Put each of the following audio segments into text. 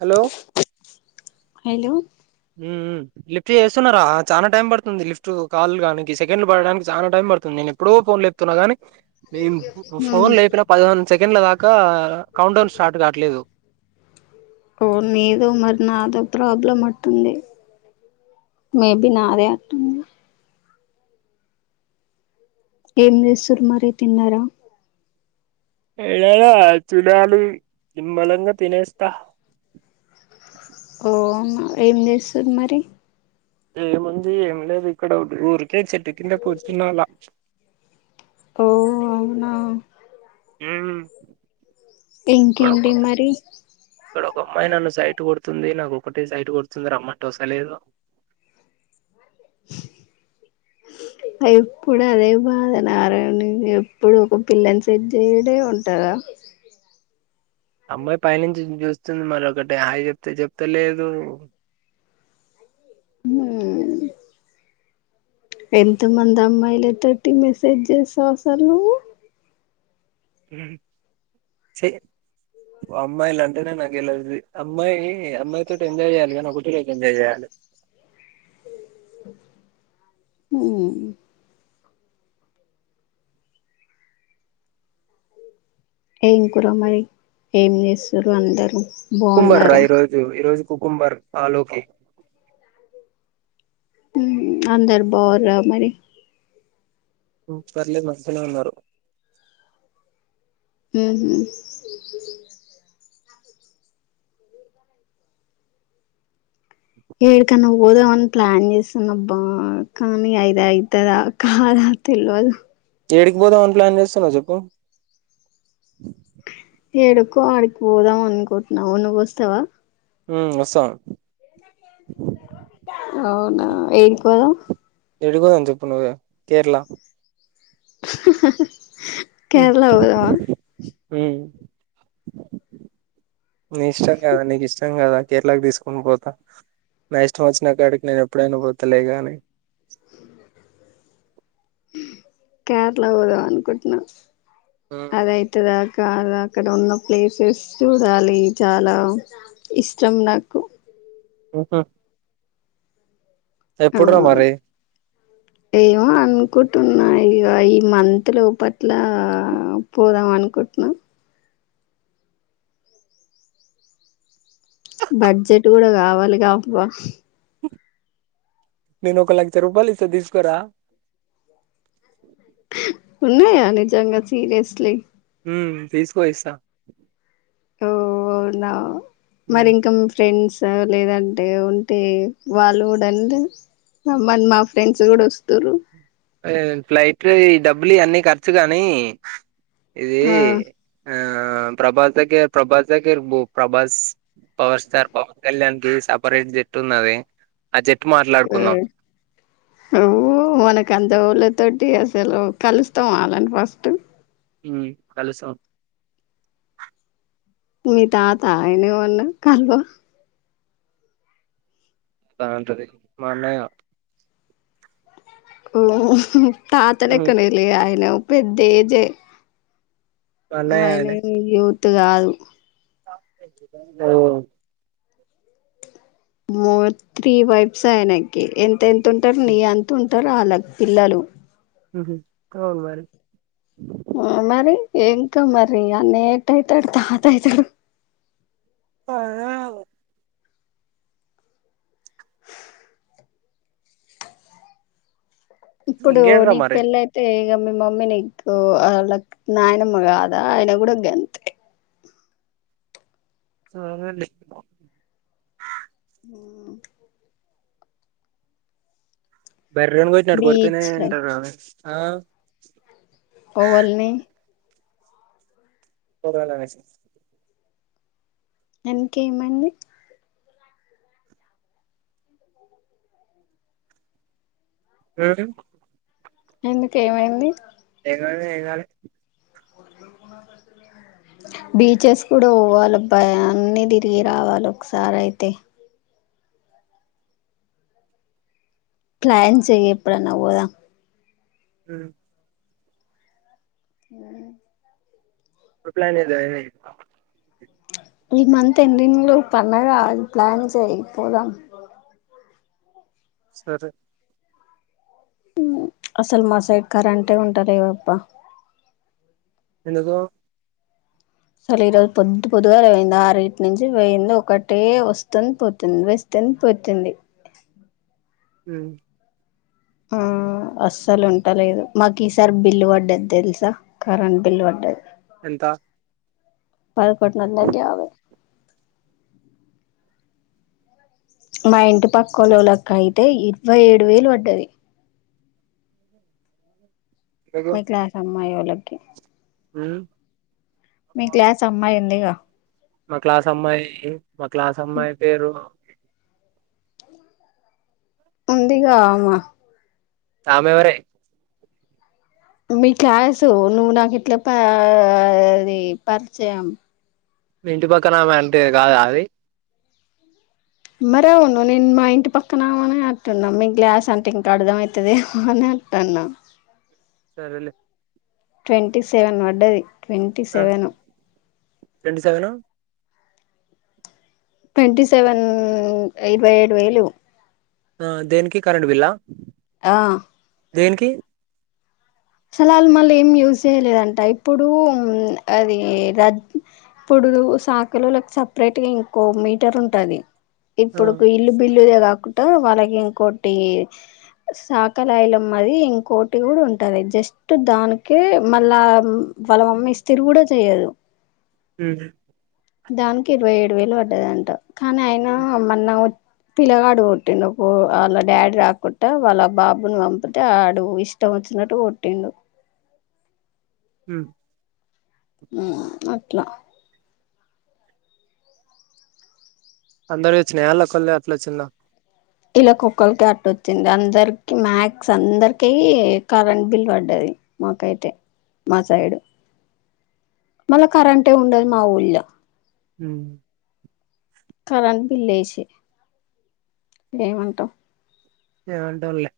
Hello hello మ్మ్ lift లు చేస్తున్నారా చాలా టైం పడుతుంది లిఫ్ట్ కాల్ రావినికి సెకండ్లు పడడానికి చాలా టైం పడుతుంది ఎప్పుడో ఫోన్ లేపుతున్నా గానీ నిన్ ఫోన్ లేపిన పదిహేను సెకండ్ల దాకా ఇంకా కౌంట్ డౌన్ స్టార్ట్ కావట్లేదు ఓ నీదో మరి నాదో ప్రాబ్లం అంటుంది మేబి నాదే అంటుంది, ఏం చేస్తుారు మరి తిన్నారా ఏడ చూడాలి నిమళంగా తినేస్తస్తా అవునా ఏంచేస్తురు మరి ఏముంది ఏం లేదు ఇక్కడ ఊరికే చెట్టు కింద కూర్చున్నాాల ఓ అవునా ఆ ఇంకా ఏంటి మరిీ ఇక్కడ ఒక అమ్మాయి నన్ను సైట్ కొడుతుంది నాకు ఒకటే సైట్ కొడుతుంది రామంటే వస్తులేదు, [unintelligible] ఎప్పుడు అదే బాధ నారాయణ ఎప్పుడు ఒక పిల్లని సెట్ చేయుడే ఉంటాదా [unintelligible] అమ్మాయి పైనుంచి చూస్తుంది మరి ఒకటిే హాయి చెప్తే చెప్తా లేదు, ఎంతమంది అమ్మాయిలతోటి మెసేజ్ చేస్తావు అసలు నువ్వు, చి ఓ అమ్మాయిలు అంటేనే నాకు ఎలర్జీ అమ్మాయి అమ్మాయితోటి ఎంజాయ్ చేయాలి కానీ ఒకటే లైఫ్ ఎంజాయ్ చేయాలి, [unintelligible] ఉ ఏం కూర మరి ఏం చేస్తురు అందరూ కుకుంబర్ రా బాగున్నారా ఈ రోజు, ఈ రోజు కుకుంబర్ అల్లుకి హు అందరు బాగురా మరి పర్లేదు మంచిగానే ఉన్నారు. ఉహు ఏడికన్నా పోదామని ప్లాన చేస్తున్న అబ్బా కానీ అది అయితాదా కదా తెలవదు ఏడికి పోదాంమని ప్లాన్ చేస్తున్నా చెప్పు ఎడుకో అడికి పోదాం అనుకోటున నువ్వు వస్తావా ఉ వస్తా అవునా ఏడికి పోదాం ఏడికి పోదాం చెప్పు నువ్వే కేరళ కేరళ పోదామా ఉ నీ ఇష్టం కదా నీకు ఇష్టం కదా కేరళకి తీసుకుని పోతా నా ఇష్టం వచ్చినా కాడికి నేను ఎప్పుడైనా పోతాలేగాని [unintelligible] కేరళ పోదామని అనుకుంటున్నా ఉమ్, అది అయితదా కాద అక్కడ ఉన్న ప్లేసెస్ చూడాలి చాలా ఇష్టం నాకు [unintelligible] ఆ ఎప్పుడురా మరి ఇగో అను అనుకుంటున్నా ఇక ఈ మంత్లో పట్ల పోదాం అనుకుంటున్నాం బడ్జెట్ కూడా కావాలి అవా నేను ఒక లక్ష రూపాయలు ఇస్తా తీసుకోరా ఉన్నాయా నిజంగా సిరియస్లీ ఉ తీసుకో ఇస్తా ఓ అవునా మరి ఇంకా ఉమ్. ఫ్రెండ్స్ లేద అంటే ఉంటే వాళ్ళు కూడా అంటన్ రమ్మ అని మా ఫ్రెండ్స్ కూడా వస్తు త్తురు ఏ ఫ్లైట్ లో ఈ డబ్బులు ఇ అన్నీ ఖర్చు కానీ ఇది ఆ ఆ ప్రభాస్ కే ప్రభాస్ కేర్ ఇర్బు ప్రభాస్ పవర్ స్టార్ పవన్ కళ్యాణ్ కి సపరేట్ జట్టు ఉన్నది ఆ జట్టు ఆ మాట్లాడుకుందాం నువ్వు మనకంత్ తోల తోటి అసలు కలుస్తామా వాళ్ళని ఫస్ట్ మ్ అలుసా మీ తాతయను ఉను కాల్ బో వస్తా అంట అది మా అన్నయ్య ఓ తాతనేక్కనేలే ఆయన ఓ పెద్ద ఏజే మా అన్నయ్య అయన ఏమ్ యూత్ కాదు అద్ గో మోర్ త్రీ వైబ్స్ ఆయనకి ఎంత ఎంత ఉంటారు నీ అంత ఉంట్ టరో వాళ్ళ పిల్లలు ఉహు డోంట్ వరి ఆ మరి ఇంకా మరి అనేేట్ అయితాడు తాతయ్యే తో అర్రో ఇప్పుడు ఇంకేంట్రా నీక్ మరి పెళ్ళ అయితే ఇగ మీ మమ్మీ నీకో వాళక్ నాయన అమ్మ కాదా ఆయన కూడా గెంత్ ఏ సరే లే మ్మ్ బర్రీని కొట్టినట్టు కోడ్ తేనే బీచ్లు ఉంటారు అండి ఆ కొవల్ని పోదాళ్ళ రైస్ అందుకేమ అండి యాడ ఎందుకు ఏమైంది ఏది కావలంటే ఏది కావాలే బీచెస్ కూడా పోవాలి అబ్బాయా అన్ని తిరిగి రావాలి ఒకసారి అయితే ప్లాన్ చేయి ఎప్పుడ అన్నా పోదాం మ్ మ్మ్ అ ఇప్లాయిన్ ఇద అయిని ఈ మంత్ ఎన్నింగ్లో పన్నాగా అది ప్లాన్ చేయి పోదాం మ్ సరే అసల్ మా సైడ్ కరేంటే ఉంట లేద అబ్బా ఎందుకో సర్లే ఈ రోజు పొద్దు పొద్దుగా పోయింది ఆర్ ఇట్ నుంచి వేయింది ఒకటే వస్తు ఉంది పోతు ఉంది వేస్తే ఏన్ పోతుఉంది మ్ ఆ అస్సలు ఉంట లేదు మాకు ఈసారి బిల్లు పడ్డది తెలుసా కరెంట్ బిల్ పడ్డది ఎంతా పల్కోట్ నా అందర్ది అవే మా ఇంటి పక్కలోల్లకయితే ఇరవై ఏడు వేలు పడ్డది ఎందుకు మా క్లాస్ అమ్మాయోల్లకి మ్మ్ మీ క్లాస్ అమ్మాయి ఉందిగా మా క్లాస్ అమ్మాయి మా క్లాస్ అమ్మాయి పేరు ఉందిగా ఆమ అమెవరే మీ క్లాసు నువ్వు నాకిట్ల పా అది పరిచయం మీ ఇంటి పక్కన వెంటి కాదా అది మరే ఆవును నిన్ మా ఇంటి పక్కన అమేనే అట్ నమ్మి గ్లాస్ అంటే ఇంకా అర్ధం అయితది అనే వత్తన్నా సరేలే ట్వంటీ సెవెన్ పడ్డది ట్వంటీ సెవెన్ రెండు సెవేను ట్వంటీ సెవెన్ ఇరవై ఏడు వేలు ఆ దేనికి కరెంట్ బిల్లా ఆ దేనికి అసలు వాళ్ళు ఏమి యూజ్ చేయలేదంట ఇప్పుడు అది రత్ ఇప్పుడు ఇప్పుడు సాకులోళ్ళకి సపరేట్ గా ఇంకో మీటర్ ఉంటది ఆ ఇప్పుడు ఇల్లు బిల్లుదే కాకుండా వాళ్ళకి ఇంకోటి సాకలాయిలమ్మది ఇంకోటి కూడా ఉంటది జస్ట్ దానికే మళ్ళా వాళ్ళ మమ్మీ ఇస్తరు కూడా చెయ్యదు మ్మ్ దానికి ఇరవై ఏడు వేలు పడ్డదంట కానీ ఆయన మొన్న పిల్లగాడు కొట్టిండు వాళ్ళ డాడీ రాకూడా వాళ్ళ బాబుని పంపితే ఆడు ఇష్టం వచ్చినట్టు కొట్టిండు మ్మ్ మ్మ్ అట్లా అందరు వచ్చినయా వాళ్ళ ఒకళ్ళే అట్లా వచ్చిందా ఇలాకొకళ్ళకే అట్ వచ్చింది అందరికి మ్యాక్స్ అందరికి కరెంట్ బిల్ పడ్డది మాకైతే మా సైడు మళ కరంట్ ఏ ఉండదు మా ఊళ్ళో మ్మ్ కరెంట్ బిల్ వేసి ఏమంటాం ఏమంటాం లే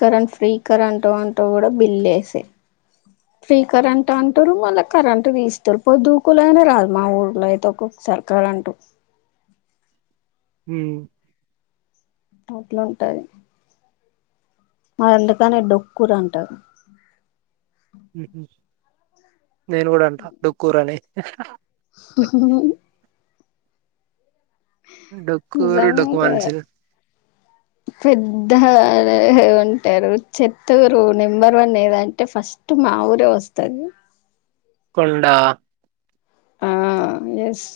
కరెంట్ ఫ్రీ కరెంటో అంటో కూడా బిల్ వేసే ఫ్రీ కరెంట్ అంటారు మళ్ళా కరెంట్ తీస్తారు పొద్దుగూకలు అయినా రాదు మా ఊర్లో అయితే ఒకోక సరి కరెంటు మ్మ్ అట్లు ఉంటది మరి అందుకనే డొక్కూరు అంటారు మ్మ్ హూ నేను కూడా అంటా డోక్కూరు అని డొక్కురు నిజంగా డొక్కువన్సీ పెద్ద ఉంటారు చెత్తగురు నెంబర్ వన్ ఏదంటే ఫస్ట్ టు మా ఊరే వస్తది కొండా ఆ ఎస్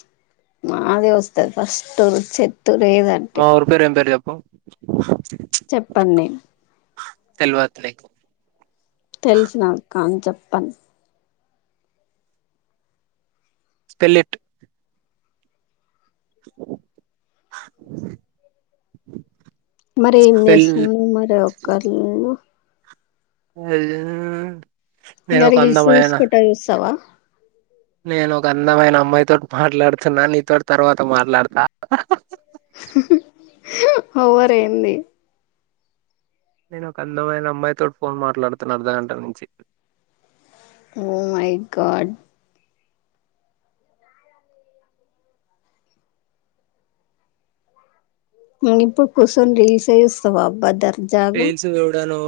మాదే వస్తేది ఫస్ట్ చెట్ మా ఊరు పేరు ఏం పేరు చెప్పు చెప్పను నేను తెల్వదనిక్ తెల్సు నాకు కాని చెప్పను స్పెల్లిట్ [inaudible] మరి ఏం స్పెల్ చేస్తునవ్ ఒక్కర్ నువ్వు అ ఇంకా రీల్స్స్కుట చూస్తావా నేను ఒక అందమైన అమ్మాయితోటి మాట్లాడుతున్నా నీతోటి తర్వాత మాట్లాడతా ఒవారెంది నేను ఒక అందమైన అమ్మాయి తోటి ఫోన్ మాట్లాడుతున్నా అర్ధ గంట నుంచి ఓ మై గాడ్ ఇప్పుడు కుసన్ రీల్స్ చేస్తావా బ్రదర్ రీల్స్ చూడను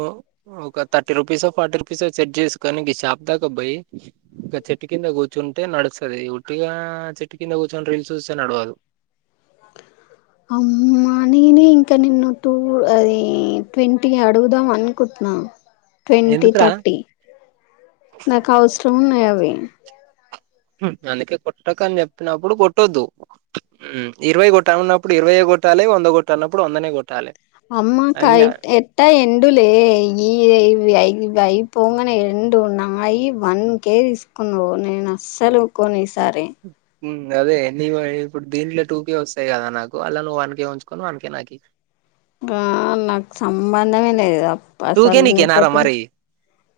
ఒక thirty rupees forty rupees set చేసుకొని షాప్ దాకాబ్బాయి ఇం చెట్టు కింద కూర్చుంటే నడుస్తుది ఉట్టిగా చెట్టు కింద కూర్చుంటే రీల్స్ చూస్తే నడవదు [inaudible] అమ్మా నేనే ఇంకా నిన్ను టూ అది ట్వంటీ అడుగుదాం అనుకుంటున్నాను ట్వంటీ ఎందుకురా థర్టీ నాకు అవసరం ఉన్నాయి అవి అందుకే కొట్టకని చెప్పినప్పుడు కొట్టొద్దు ఇరవై గట్ట ఉన్నప్పుడు ఇరవయే గట్టాల వంద గట్ట అన్నప్పుడు వందనే గొట్టాలే అమ్మకా ఎట్ట ఎండూలే ఈ ఇ అయిపోంగనే రెండు నాయి వన్ కే తీసుకునవ్ నేను అస్సలు కొను ఈ సారే అదే నీవు ఇప్పుడు దీంట్లో టూ కే వస్తాయి కదా నాకు అలా నువ్వు వన్ కే ఉంచుకొని వన్కే నాకియ్ బా నాకు సంబంధమే లేదుగా టూ కే అసలు నీకేనారా నీతోటి మరి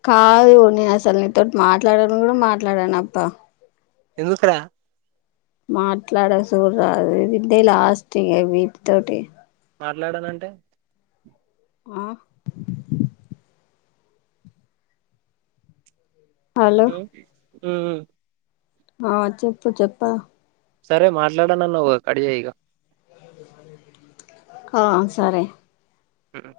కాదు నే అసలు నీతోటి మాట్లాడ ను కూడా మాట్లాడాను అప్ప ఎందుకూర మాట్లాడ సూడ్రా ఇదే లాస్ట్ ఇగ వీట్తోటి మాట్లాడానంటే ఆ హలో హమ్ ఉం ఆ చెప్పు చెప్ప సరే మాట్లాడాన్నావుగా కట్చై ఈగ ఆ సరే ఆ